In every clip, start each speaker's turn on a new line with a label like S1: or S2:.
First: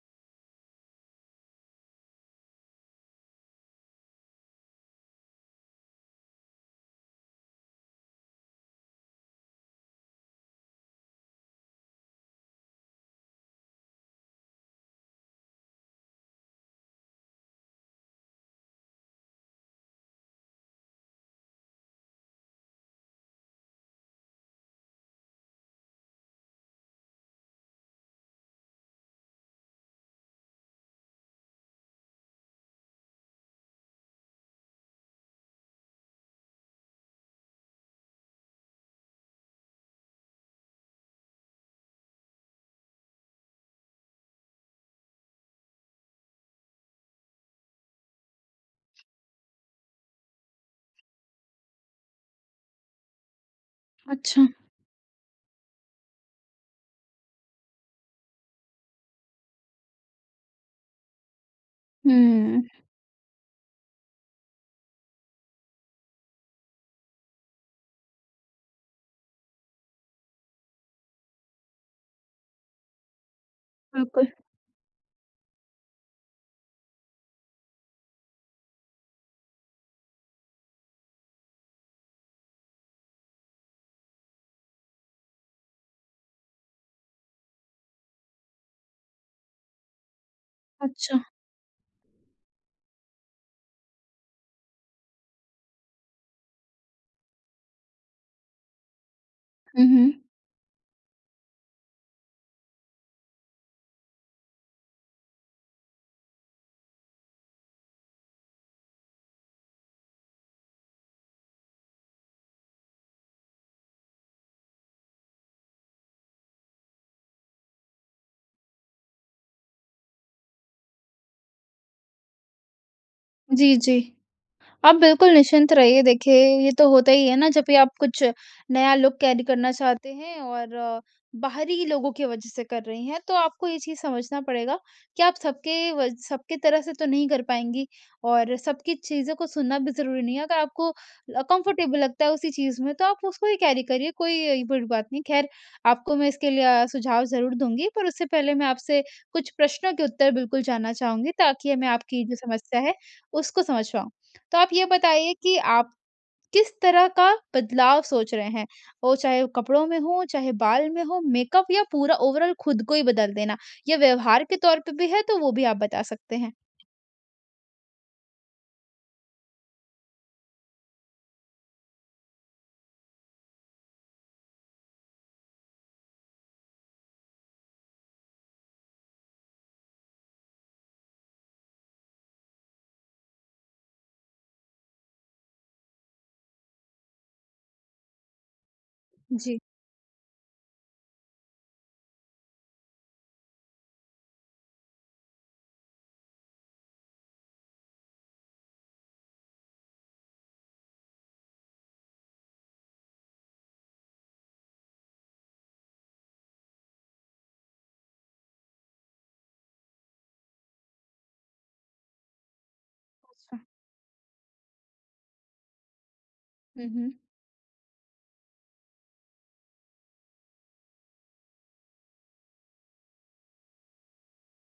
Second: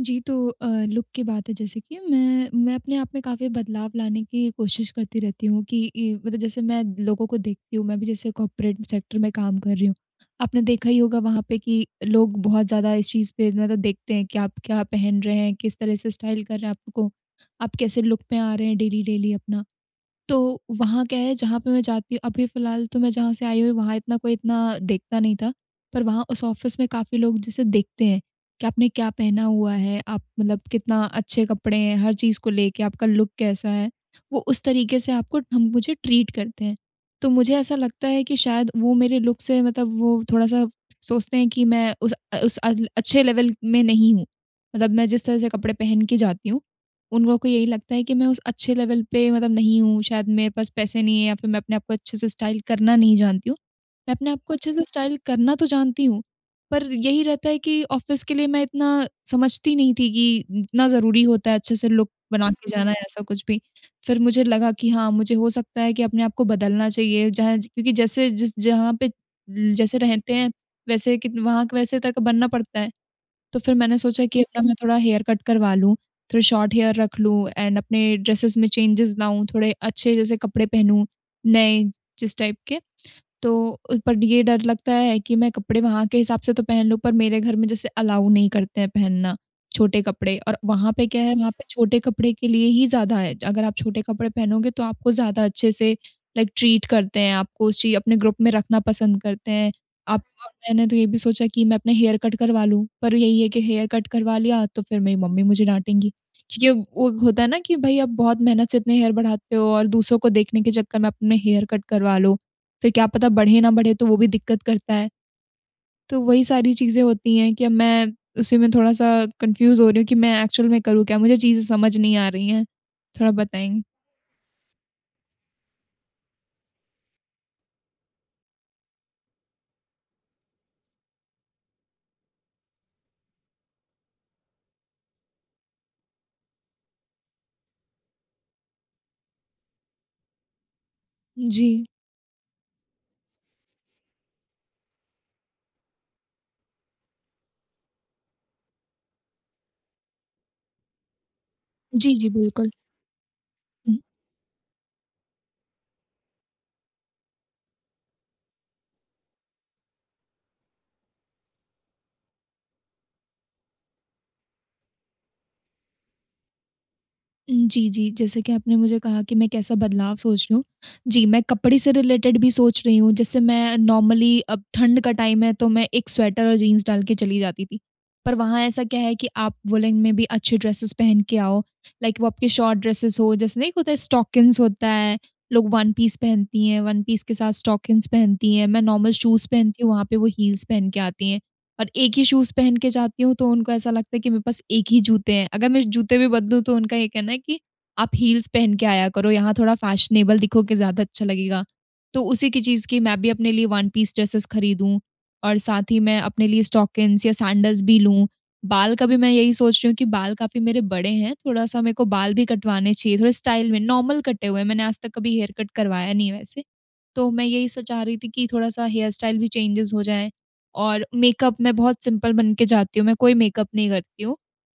S1: जी, तो अ, लुक की बात है जैसे कि मैं, मैं अपने आप में काफ़ी बदलाव लाने की कोशिश करती रहती हूँ कि ई मतलब जैसे मैं लोगों को देखती हूँ, मैं भी जैसे कॉर्पोरेट सेक्टर में काम कर रही हूँ। आपने देखा ही होगा वहाँ पे कि लोग बहुत ज़्यादा इस चीज़ पे मतलब देखते हैं कि आप क्या पहन रहे हैं, किस तरह से स्टाइल कर रहे हैं आपको आप कैसे लुक में आ रहे हैं डेली-डेली अपना। तो वहाँ क्या है जहाँ पे मैं जाती हूँ अभी फ़िलहाल तो मैं जहाँ से आई हुई वहाँ इतना कोई इतना देखता नहीं था। पर वहाँ उस ऑफिस में काफ़ी लोग जिसे देखते हैं कि आपने क्या पहना हुआ है, आप मतलब कितना अच्छे कपड़े हैं, हर चीज़ को लेके आपका लुक कैसा है। वो उस तरीके से आपको ठम मुझे ट्रीट करते हैं। तो मुझे ऐसा लगता है कि शायद वो मेरे लुक से मतलब वो थोड़ा-सा सोचते हैं कि मैं उस अ, उस अल अच्छे लेवल में नहीं हूँ, मतलब मैं जिस तरह से कपड़े पहन के जाती हूँ, उन लोगों को यही लगता है कि मैं उस अच्छे लेवल पे मतलब नहीं हूँ। शायद मेरे पास पैसे नहीं है या फिर मैं अपने आप को अच्छे से स्टाइल करना नहीं जानती हूँ, मैं अपने आप
S2: अच्छा।
S1: को अच्छे से स्टाइल करना तो जानती हूँ पर यही रहता है कि ऑफिस के लिए मैं इतना समझती नहीं थी कि इतना ज़रूरी होता है अच्छे से लुक बना
S2: हुँ।
S1: के जाना या ऐसा कुछ भी। फिर मुझे लगा कि हाँ, मुझे हो सकता है कि अपने आप को बदलना चाहिए। जहाँ ज क्योंकि जैसे जिस जहाँ पे जैसे रहते हैं वैसे कित वहाँ के वैसे तक का बनना पड़ता है। तो फिर मैंने सोचा
S2: बिल्कुल।
S1: कि अपना मैं थोड़ा हेयर कट करवा लूँ, थोड़े शॉर्ट हेयर रख लूँ एंड अपने ड्रेसस में चेंजेस लाऊँ, थोड़े अच्छे जैसे कपड़े पहनूँ नए जिस टाइप के। तो पर ये डर लगता है कि मैं कपड़े वहाँ के हिसाब से तो पहन लूँ पर मेरे घर में जैसे अलाउ नहीं करते हैं पहनना छोटे कपड़े। और वहाँ पे क्या
S2: अच्छा।
S1: है वहाँ पे छोटे कपड़े के लिए ही ज़्यादा है अगर आप छोटे कपड़े पहनोगे तो आपको ज़्यादा अच्छे से लाइक ट्रीट करते हैं आपको उस चीज़ अपने ग्रुप में रखना पसंद करते हैं।
S2: हुँ,
S1: आप
S2: हुँ।
S1: मैंने तो ये भी सोचा कि मैं अपने हेयर कट करवा लूँ पर यही है कि हेयर कट करवा लिया तो फिर मेरी मम्मी मुझे डाँटेंगी। क्योंकि अब वो होता है ना कि भई आप बहुत मेहनत से इतने हेयर बढ़ाते हो और दूसरों को देखने के चक्कर में अपने हेयर कट करवा लो फिर क्या पता बढ़े ना बढ़े तो वो भी दिक्कत करता है। तो वही सारी चीज़ें होती हैं कि अब मैं उसी में थोड़ा-सा कन्फ्यूज़ हो रही हूँ कि मैं एक्चुअल में करूँ क्या? मुझे चीज़ें समझ नहीं आ रही है, थोड़ा
S2: जी,
S1: बताएँगे?
S2: जी। आप बिल्कुल निश्चिंत रहिए देखिए ये तो होता ही है ना जब भी आप कुछ नया लुक कैरी करना चाहते हैं और बाहरी लोगों के वज़ह से कर रही हैं। तो आपको ये चीज़ समझना पड़ेगा कि आप सबके वज सबके तरह से तो नहीं कर पाएँगी और सबकी चीज़ों को सुनना भी ज़रूरी नहीं है। अगर आपको अ,
S1: जी।
S2: कम्फर्टेबल लगता है उसी चीज़ में तो आप उसको ही कैरी करिए कोई अ, बुरी बात नहीं। खैर आपको मैं इसके लिए अ, सुझाव ज़रूर दूँगी पर उससे पहले मैं आपसे कुछ प्रश्नों के उत्तर बिल्कुल जानना चाहूँगी ताकि हमें
S1: जी,
S2: आपकी
S1: जी,
S2: जो
S1: बिल्कुल।
S2: समस्या है उसको समझ
S1: हुँ।
S2: पाऊँ। तो आप ये बताइए कि आप किस तरह का बदलाव सोच रहे हैं? वो चाहे कपड़ों में हो, चाहे बाल में हो, मेकअप या पूरा ओवरऑल खुद को ही बदल देना? या व्यवहार के तौर पे भी है तो वो भी आप बता सकते हैं।
S1: हुँ, जी, जी। जैसे कि आपने मुझे कहा कि मैं कैसा बदलाव सोच रही हूँ। जी, मैं कपड़े से रिलेटेड भी सोच रही हूँ, जैसे मैं नॉर्मली अब ठंड का टाइम है, तो मैं एक स्वेटर और जीन्स डाल के चली जाती थी। पर वहाँ ऐसा क्या है कि आप वूलेन में भी अच्छे ड्रेसेज़ पहन के आओ, लाइक वो आपके शॉर्ट ड्रेसेज़ हो, जैसे नहीं एक होता है स्टॉकिन्स होता है, लोग वन पीस पहनती हैं, वन पीस के साथ स्टॉकिन्स पहनती हैं, मैं नॉर्मल शूज़
S2: जी।
S1: पहनती हूँ, वहाँ पे वो हील्स पहन के आती हैं। और एक ही शूज़ पहन के जाती हूँ, तो उनको ऐसा लगता है कि मेरे पास एक ही जूते हैं, अगर मैं जूते भी बदलूँ, तो उनका ये कहना है कि आप हील्स पहन के आया करो, यहाँ थोड़ा फैशनेबल दिखोगे ज़्यादा अच्छा लगेगा। तो उसी की चीज़ की मैं भी अपने लिए वन पीस ड्रेसेज़ खरीदूँ और साथ ही मैं अपने लिए स्टॉकिन्स या सैंडल्स भी लूँ। बाल का भी मैं यही सोच रही हूँ कि बाल काफ़ी मेरे बड़े हैं, थोड़ा-सा मेरे को बाल भी कटवाने चाहिए, थोड़े
S2: अच्छा।
S1: स्टाइल में, नॉर्मल कटे हुए हैं, मैंने आज तक कभी हेयर कट करवाया नहीं है वैसे।
S2: हुँ, हुँ।
S1: तो मैं यही सब चाह रही थी कि थोड़ा-सा हेयर स्टाइल भी चेंजज़ हो जाए। और मेकअप मैं बहुत सिंपल बन के जाती हूँ, मैं कोई मेकअप नहीं करती हूँ।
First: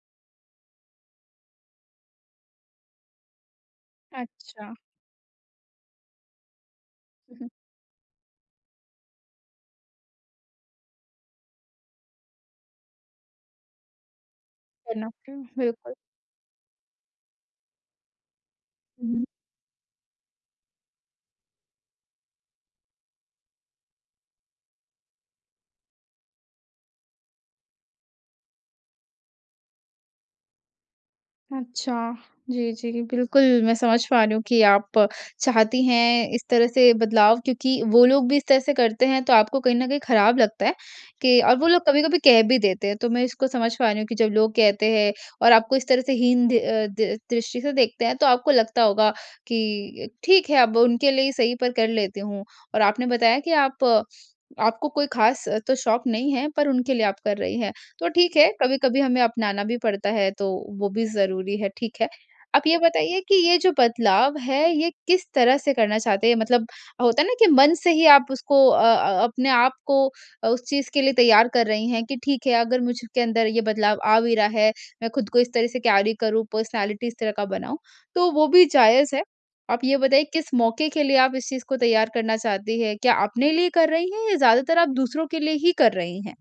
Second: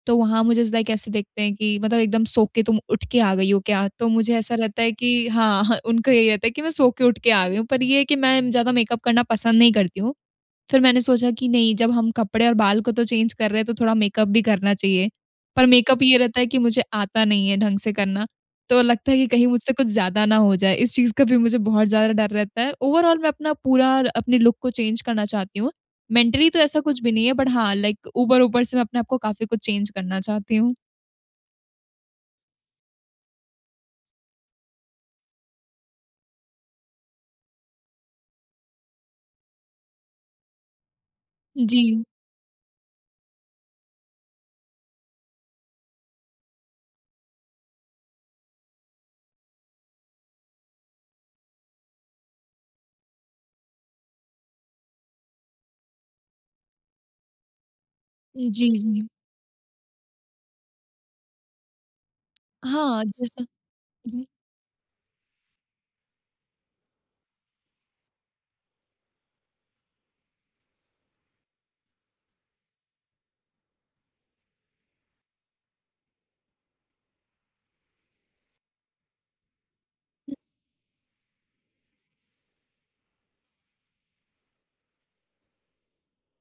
S1: तो वहाँ मुझे इज़ लाइक ऐसे देखते हैं कि मतलब एकदम सो के तुम उठ के आ गयी हो क्या? तो मुझे ऐसा
S2: अच्छा।
S1: लगता है कि हाँ, उनको यही होता है कि मैं सो के उठ के
S2: हुँ,
S1: आ
S2: हुँ।
S1: गयी हूँ, पर ये है कि मैं ज़्यादा मेकअप करना पसंद नहीं करती हूँ। फिर मैंने सोचा कि नहीं जब हम कपड़े और बाल को तो चेंज कर रहे हैं, तो थोड़ा मेकअप भी करना
S2: बना
S1: चाहिए।
S2: के,
S1: पर
S2: बिल्कुल।
S1: मेकअप ये रहता है कि मुझे आता नहीं है ढंग से करना, तो
S2: हुँ,
S1: लगता है
S2: हुँ।
S1: कि कहीं मुझसे कुछ ज़्यादा ना हो जाए, इस चीज़ का भी मुझे बहुत ज़्यादा डर रहता है। ओवरॉल मैं अपना पूरा र अपने लुक को चेंज करना चाहती हूँ। मेंटली तो ऐसा कुछ भी नहीं है, बट हाँ, लाइक ऊपर-ऊपर से मैं अपने आप को काफ़ी कुछ चेंज करना चाहती हूँ।
S2: अच्छा। जी, जी, बिल्कुल, मैं समझ पा रही हूँ कि आप चाहती हैं इस तरह से बदलाव क्योंकि वो लोग भी इस तरह से करते हैं तो आपको कहीं न कहीं खराब लगता है कि और वो लोग
S1: जी।
S2: कभी-कभी कह भी देते हैं तो मैं इसको समझ पा रही हूँ कि जब लोग कहते हैं और आपको इस तरह से हीन द्रि अ, दि दृष्टि से देखते हैं तो आपको लगता होगा कि ठीक है अब उनके लिए ही सही पर कर लेती हूँ। और आपने बताया कि आप आपको कोई खास तो शौक़ नहीं है पर उनके लिए आप कर रही हैं। तो ठीक है
S1: जी,
S2: कभी-कभी भी
S1: जी।
S2: हमें अपनाना भी पड़ता है तो वो भी ज़रूरी है ठीक है। आप ये
S1: हाँ,
S2: बताइए कि
S1: जैसा
S2: ये जो
S1: जी।
S2: बदलाव है, ये किस तरह से करना चाहते हैं मतलब होता है ना कि मन से ही आप उसको अ अ अपने आप को उस चीज़ के लिए तैयार कर रही हैं कि ठीक है अगर मुझ के अंदर ये बदलाव आ भी रहा है, मैं खुद को इस तरह से कैरी करूँ पर्सनैलिटी इस तरह का बनाऊँ तो वो भी जायज़ है। आप ये बताइए किस मौके के लिए आप इस चीज़ को तैयार करना चाहती हैं? क्या अपने लिए कर रही हैं? या ज़्यादातर आप दूसरों के लिए ही कर रही हैं?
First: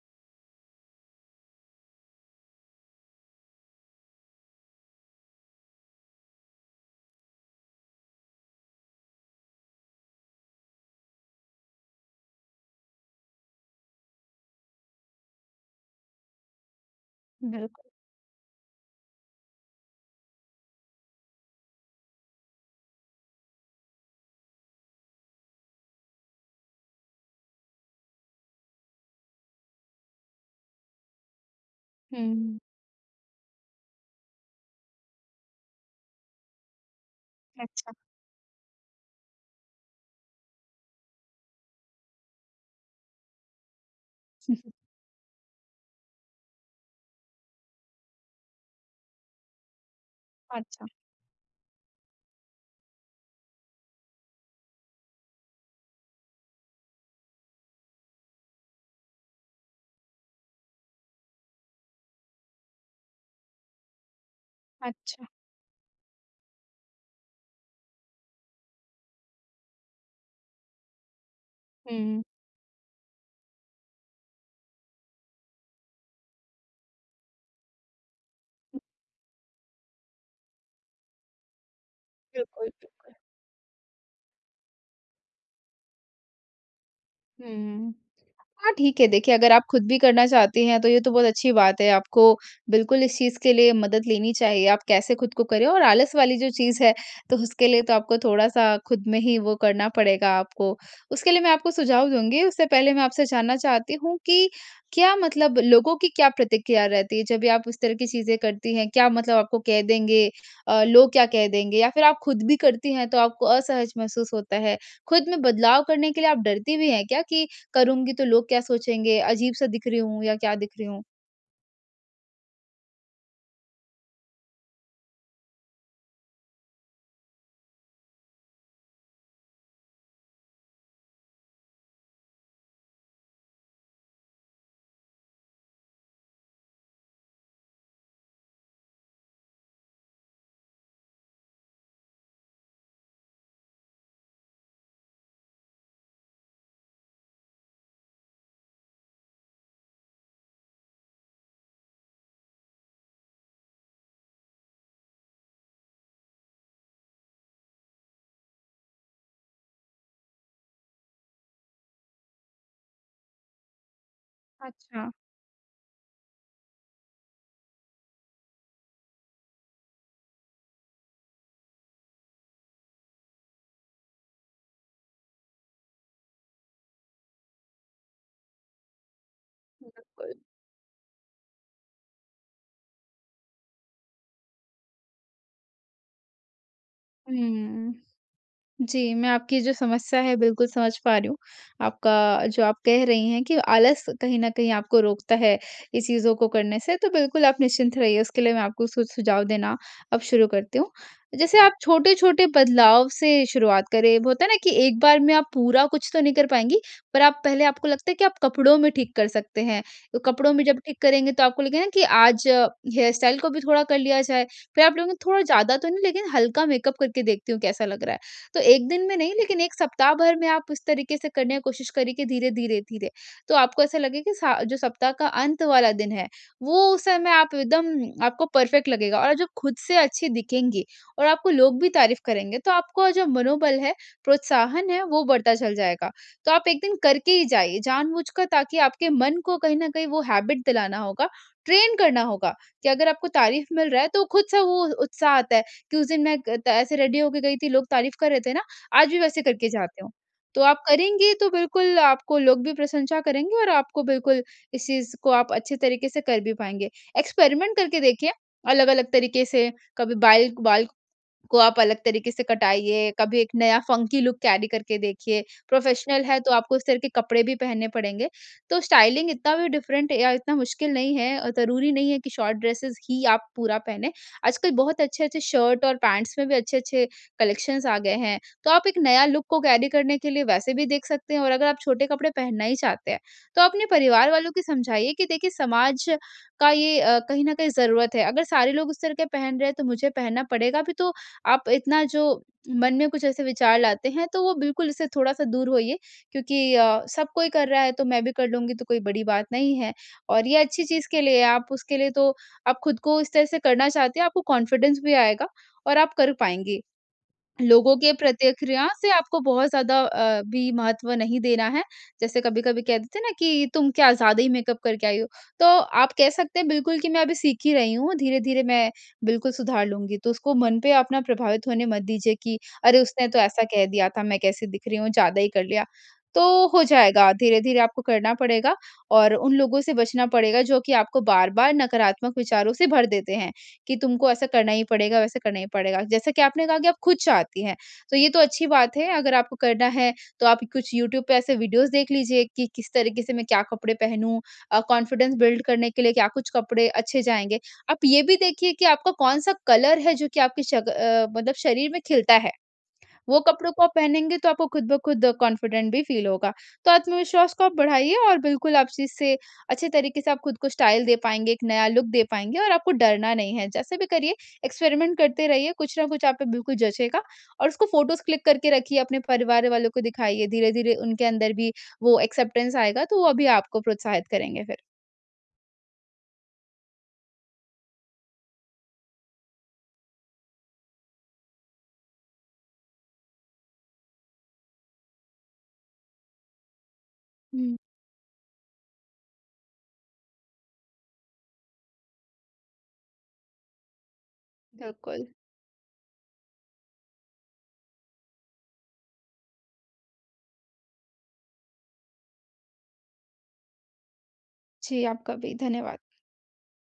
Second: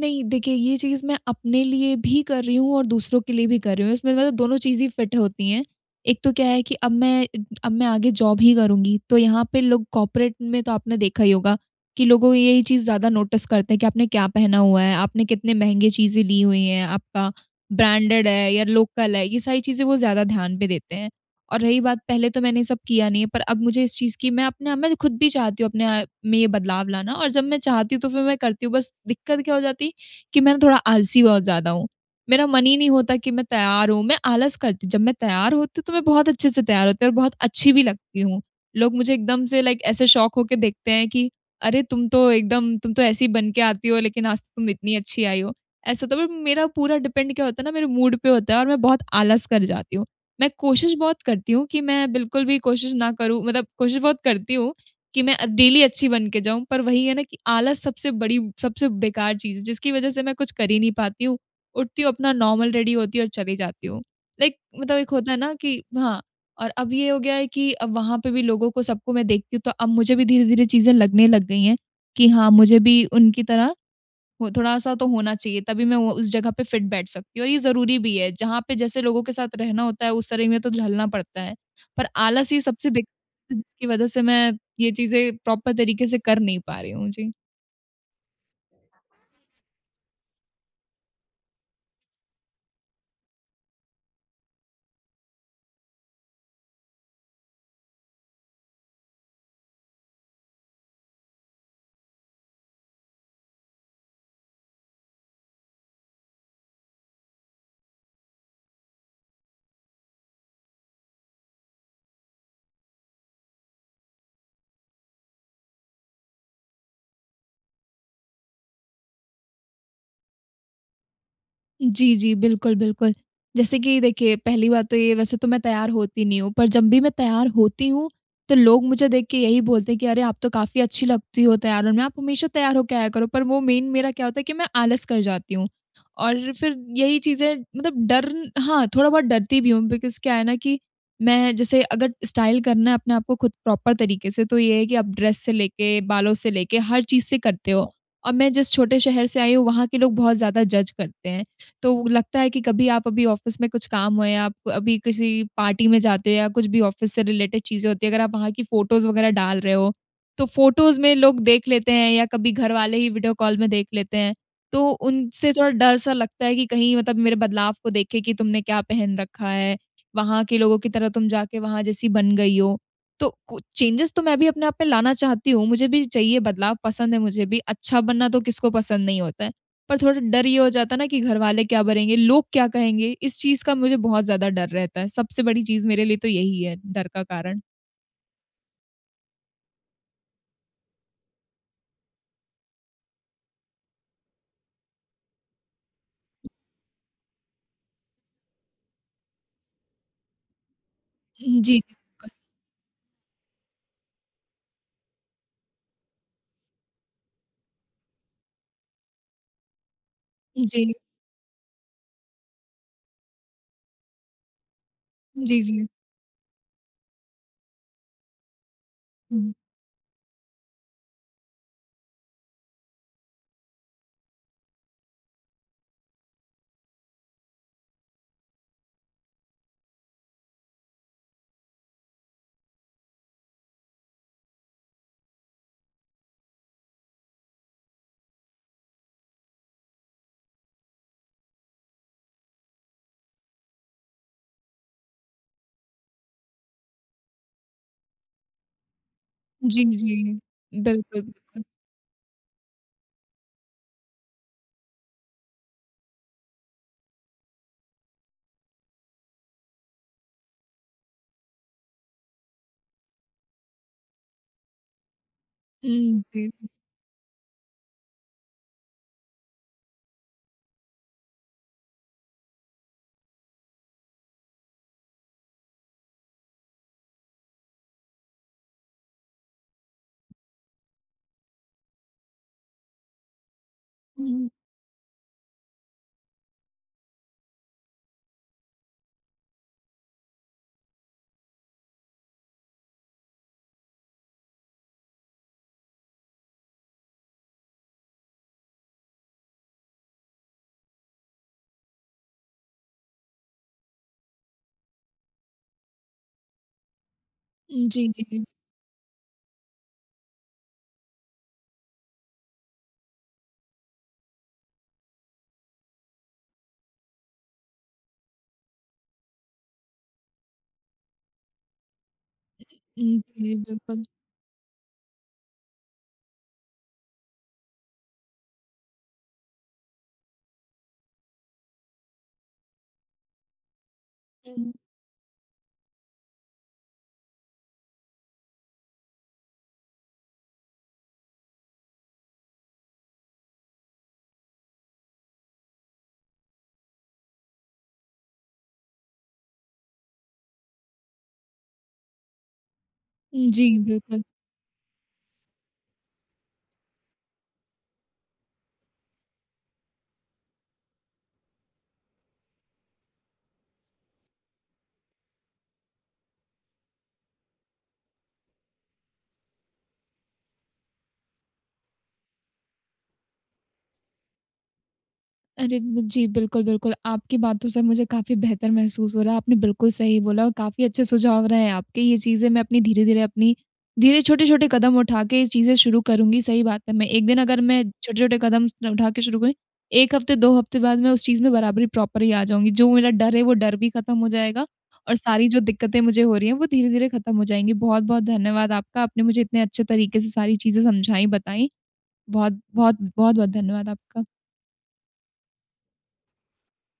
S1: नहीं, देखिए ये चीज़ मैं अपने लिए भी कर रही हूँ और दूसरों के लिए भी कर रही हूँ। इसमें मतलब दोनों चीज़ ही फिट होती है। एक तो क्या है कि अब मैं अब मैं आगे जॉब ही करुँगी। तो यहाँ पे लोग कॉर्पोरेट में तो आपने देखा ही होगा कि लोगों यही चीज़ ज्यादा नोटिस करते हैं कि आपने क्या पहना हुआ है, आपने कितने महँगे चीज़ें ली हुई हैं, आपका
S2: बिल्कुल।
S1: ब्रांडेड है या लोकल है। ये सारी चीज़ें वो ज्यादा ध्यान पे देते हैं। और रही बात पहले तो मैंने ये सब किया नहीं है पर अब मुझे इस चीज़ की मैं अपना मैं खुद भी चाहती हूँ अपने में ये बदलाव लाना और जब मैं चाहती हूँ तो फिर मैं करती हूँ। बस दिक्कत क्या हो जाती है कि मैं थोड़ा आलसी बहुत ज़्यादा हूँ। मेरा
S2: हुँ।
S1: मन ही नहीं होता कि मैं तैयार हूँ मैं आलस करती हूँ। जब मैं तैयार होती हूँ तो मैं बहुत अच्छे से तैयार होती हूँ और बहुत अच्छी भी
S2: अच्छा।
S1: लगती हूँ। लोग मुझे एकदम से लाइक ऐसे शॉक हो के देखते हैं कि अरे! तुम तो एकदम तुम तो ऐसी बन के आती हो लेकिन आज तक तुम इतनी अच्छी आयी हो। ऐसा होता है पर मेरा पूरा डिपेंड क्या होता है ना मेरे मूड पे होता है और मैं बहुत आलस कर जाती हूँ। मैं
S2: अच्छा।
S1: कोशिश बहुत करती हूँ कि मैं बिल्कुल भी कोशिश ना करूँ मतलब कोशिश बहुत करती हूँ कि मैं डेली अच्छी बन के जाऊँ। पर वही है ना कि आलस सबसे बड़ी सबसे बेकार चीज़ है जिसकी वजह से मैं कुछ कर ही नहीं पाती हूँ। उठती हूँ अपना नॉर्मल रेडी होती हूँ और चली जाती हूँ। लाइक मतलब एक
S2: अच्छा।
S1: होता है ना कि हाँ, और अब ये हो गया है कि वहाँ पे भी लोगों को सबको मैं देखती हूँ तो अब मुझे भी धीरे-धीरे चीज़ें लगने लग गई हैं
S2: हुँ।
S1: कि हाँ, मुझे भी उनकी तरह वो थोड़ा-सा तो होना चाहिए तभी मैं वो उस जगह पे फिट बैठ सकती हूँ। और ये ज़रूरी भी है। जहाँ पे
S2: उ
S1: जैसे लोगों के साथ रहना होता है उस तरह में तो ढलना पड़ता है। पर आलस ये
S2: बिल्कुल,
S1: सबसे बिग
S2: बिल्कुल।
S1: अ, जिसकी वजह से मैं ये चीज़ें प्रॉपर तरीके से कर नहीं पा रही हूँ। जी।
S2: हुँ, हुँ। हाँ ठीक है, देखिए, अगर आप खुद भी करना चाहती हैं तो ये तो बहुत अच्छी बात है आपको बिल्कुल इस चीज़ के लिए मदद लेनी चाहिए। आप कैसे खुद को करें और आलस वाली जो चीज़ है तो उसके लिए तो आपको थोड़ा-सा खुद में ही वो करना पड़ेगा आपको। उसके लिए मैं आपको सुझाव दूँगी उससे पहले मैं आपसे जानना चाहती हूँ कि क्या मतलब लोगों की क्या प्रतिक्रिया रहती है जब भी आप इस तरह की चीज़ें करती हैं? क्या मतलब आपको कह देंगे? अ, लोग क्या कह देंगे या फिर आप खुद भी करती हैं तो आपको असहज महसूस होता है। खुद में बदलाव करने के लिए आप डरती भी हैं क्या कि करूँगी तो लोग क्या सोचेंगे अजीब-सा दिख रही हूँ या क्या दिख रही हूँ?
S1: जी, जी। बिल्कुल, बिल्कुल। जैसे कि देखिए पहली बात तो ये वैसे तो मैं तैयार होती नहीं हूँ, पर जब भी मैं तैयार होती हूँ तो लोग मुझे देख के यही बोलते हैं कि अरे, आप तो काफ़ी अच्छी लगती हो तैयार होने में आप हमेशा तैयार हो के आया करो। पर वो मेन मेरा क्या होता है कि मैं आलस कर जाती हूँ और फिर यही चीज़ें मतलब डर हाँ, थोड़ा बहुत डरती भी हूँ। बिकॉज़ क्या है ना कि मैं जैसे अगर स्टाइल करना है अपने आपको खुद प्रॉपर तरीके से तो ये है कि आप ड्रेस से लेके, बालों से लेके हर चीज़ से करते हो। और मैं जिस छोटे शहर से आई हूँ, वहाँ के लोग बहुत ज़्यादा जज करते हैं। तो लगता है कि कभी आप अभी ऑफिस में कुछ काम हो या आप अभी किसी पार्टी में जाते हो या कुछ भी ऑफिस से रिलेटेड चीज़ें होती हैं अगर आप वहाँ की फोटोज़ वगैरह डाल रहे हो, तो फोटोज़ में लोग देख लेते हैं या कभी घर वाले ही वीडियो कॉल में देख लेते हैं। तो
S2: अच्छा।
S1: उनसे थोड़ा डर सा लगता है कि कहीं मतलब मेरे बदलाव को देखें कि तुमने क्या पहन रखा है? वहाँ के लोगों की तरह तुम जाके वहाँ जैसी बन गयी हो, तो कु चेंजेस तो मैं भी अपने आप में लाना चाहती हूँ, मुझे भी चाहिए बदलाव पसंद है मुझे भी। अच्छा बनना तो किसको पसंद नहीं होता है, पर थोड़ा
S2: बिल्कुल।
S1: डर ये हो जाता है ना कि घरवाले क्या बनेंगे, लोग क्या कहेंगे? इस चीज़ का मुझे बहुत ज़्यादा डर रहता है। सबसे बड़ी चीज़ मेरे लिए तो यही है डर का कारण।
S2: हुँ। जी, मैं आपकी जो समस्या है बिल्कुल समझ पा रही हूँ। आपका जो आप कह रही हैं कि आलस कहीं न कहीं आपको रोकता है इस चीज़ों को करने से, तो बिल्कुल आप निश्चिंत रहिए उसके लिए मैं आपको सु सुझाव देना अब शुरू करती हूँ। जैसे
S1: हुँ,
S2: आप
S1: जी, जी, बिल्कुल।
S2: छोटे-छोटे बदलाव से शुरुआत करें, होता है ना कि एक बार में आप पूरा कुछ तो नहीं कर पाएँगी पर आप पहले आपको लगता है कि आप कपड़ों में ठीक कर सकते हैं। तो कपड़ों में जब
S1: जी।
S2: ठीक करेंगे तो आपको लगेगा कि आज हेयर स्टाइल को भी थोड़ा कर लिया जाए, फिर आप कहोगे थोड़ा
S1: जी,
S2: ज़्यादा
S1: जी।
S2: तो नहीं लेकिन हल्का मेकअप करके देखती हूँ कैसा लग रहा है। तो 1 दिन में नहीं,
S1: हुँ।
S2: लेकिन 1 सप्ताह भर में आप इस तरीके से करने की कोशिश करें कि धीरे-धीरे-धीरे तो आपको ऐसा लगेगा कि स जो सप्ताह का अंत वाला दिन है वो उस समय आप एकदम आपको परफेक्ट लगेगा। और जो खुद से अच्छी दिखेंगी और आपको लोग भी तारीफ करेंगे तो आपको जो मनोबल है, प्रोत्साहन है वो बढ़ता चल जाएगा। तो आप एक दिन करके ही जाइए जानबूझकर ताकि आपके मन को कहीं न कहीं वो हैबिट दिलाना होगा, ट्रेन करना होगा कि अगर आपको तारीफ मिल रहा है तो खुद से वो उत्साह आता है। कि उस दिन मैं क त ऐसे रेडी हो के गई थी लोग तारीफ कर रहे थे ना आज भी वैसे करके
S1: जी,
S2: जाती हूँ,
S1: जी।
S2: तो आप
S1: बिल्कुल,
S2: करेंगी तो
S1: बिल्कुल।
S2: बिल्कुल आपको लोग भी प्रशंसा करेंगे और आपको बिल्कुल इस चीज़ को आप अच्छे तरीके से कर भी पाएँगे। एक्सपेरिमेंट करके देखिए अलग-अलग तरीके से कभी बाईल बाल को आप अलग तरीके से कटाइए, कभी एक नया फंकी लुक कैरी करके देखिए।
S1: हुँ,
S2: प्रोफेशनल हैं तो
S1: जी।
S2: आपको इस तरह के कपड़े भी पहनने पड़ेंगे। तो स्टाइलिंग इतना भी डिफरेंट ए या इतना मुश्किल नहीं है अ, ज़रूरी नहीं है कि शॉर्ट ड्रेसेज़ ही आप पूरा पहनें। आजकल बहुत अच्छे-अच्छे शर्ट और पैंट्स में भी अच्छे-अच्छे कलेक्शन्स आ गए हैं। तो आप एक नया लुक को कैरी करने के लिए वैसे भी देख सकते हैं और अगर आप छोटे कपड़े पहनना ही चाहते हैं तो अपने
S1: हुँ,
S2: परिवार
S1: हुँ।
S2: वालों की समझाइए कि देखिए समाज का ये अ, कहीं न कहीं ज़रूरत है। अगर सारे लोग उस तरह के पहन रहे हैं तो मुझे पहनना पड़ेगा। अभी तो आप इतना जो मन में कुछ ऐसे विचार लाते हैं तो वो बिल्कुल इससे थोड़ा-सा दूर होइए। क्योंकि अ, सब कोई कर रहा है, तो मैं भी कर लूँगी तो कोई बड़ी बात नहीं है। और ये अच्छी चीज़ के लिए आप उसके लिए तो आप खुद को इस तरह से करना चाहते हैं। आपको कॉन्फिडेंस भी आएगा और आप कर पाएँगे।
S1: उम,
S2: लोगों
S1: जी,
S2: के
S1: जी, जी।
S2: प्रतिक्रिया से आपको बहुत ज़्यादा अ, भी महत्व नहीं देना है, जैसे कभी-कभी कह देते हैं ना कि तुम क्या ज़्यादा ही मेकअप करके आई हो, तो आप कह सकते हैं बिल्कुल कि मैं अभी सीख ही रही हूँ, धीरे-धीरे मैं बिल्कुल सुधार लूँगी। तो उसको मन पे अपना प्रभावित होने मत दीजिए कि अरे,
S1: उम,
S2: उसने तो
S1: जी,
S2: ऐसा कह
S1: बिल्कुल।
S2: दिया था मैं कैसे दिख रही हूँ, ज़्यादा ही कर लिया। तो हो जाएगा धीरे-धीरे आपको करना पड़ेगा और उन लोगों से बचना पड़ेगा जो कि आपको बार-बार नकारात्मक विचारों से भर देते हैं कि तुमको ऐसा
S1: हुँ।
S2: करना ही पड़ेगा, वैसे करना ही पड़ेगा। जैसा कि आपने कहा कि आप खुद चाहती हैं तो ये तो अच्छी बात है, अगर आपको करना है तो आप कुछ यूट्यूब पे ऐसे वीडियोज़ देख लीजिए कि किस तरीके से मैं क्या कपड़े पहनूँ? अ, कॉन्फिडेंस बिल्ड करने के लिए क्या कुछ कपड़े अच्छे जाएँगे? आप ये भी देखिए कि आपका कौन-सा कलर है जो कि आपके शक अ, मतलब शरीर में खिलता है। वो
S1: उम,
S2: कपड़ों
S1: जी,
S2: को आप
S1: बिल्कुल।
S2: पहनेंगे तो आपको खुद-ब-खुद कॉन्फिडेंट भी फील होगा, तो आत्मविश्वास को आप बढ़ाइए। और बिल्कुल आप इस से अच्छे तरीके से आप खुद को स्टाइल दे पाएँगे, एक नया लुक दे पाएँगे और आपको डरना नहीं है जैसे भी करिए एक्सपेरिमेंट करते रहिए कुछ ना कुछ आप पे बिल्कुल जँचेगा। और उसको फोटोज़ क्लिक करके रखिए अपने परिवार वालों को दिखाइए, धीरे-धीरे उनके अंदर भी वो एक्सेप्टेंस आएगा तो वो अभी आपको प्रोत्साहित करेंगे फिर।
S1: अरे, ब जी, बिल्कुल, बिल्कुल। आपकी बातों से मुझे काफ़ी बेहतर महसूस हो रहा है, आपने बिल्कुल सही बोला और काफ़ी अच्छे सुझाव रहे हैं आपके। ये चीज़ें मैं अपनी धीरे-धीरे अपनी धीरे छोटे-छोटे कदम उठा के ये चीज़ें शुरू करूँगी। सही बात है मैं 1 दिन अगर
S2: हुँ।
S1: मैं छोटे-छोटे कदम स उठा के शुरू करूँ, 1 हफ़्ते 2 हफ़्ते बाद मैं उस चीज़ में बराबरी प्रॉपर ही आ जाऊँगी। जो मेरा डर है वो डर भी ख़त्म हो जाएगा और
S2: बिल्कुल।
S1: सारी जो दिक्क़तें मुझे हो रही हैं वो धीरे-धीरे खत्म हो जाएँगी, बहुत-बहुत धन्यवाद आपका। आपने मुझे इतने अच्छे तरीके से सारी चीज़ें समझाईं बताईं। बहुत-बहुत बहुत-बहुत धन्यवाद आपका।
S2: जी, आपका भी धन्यवाद।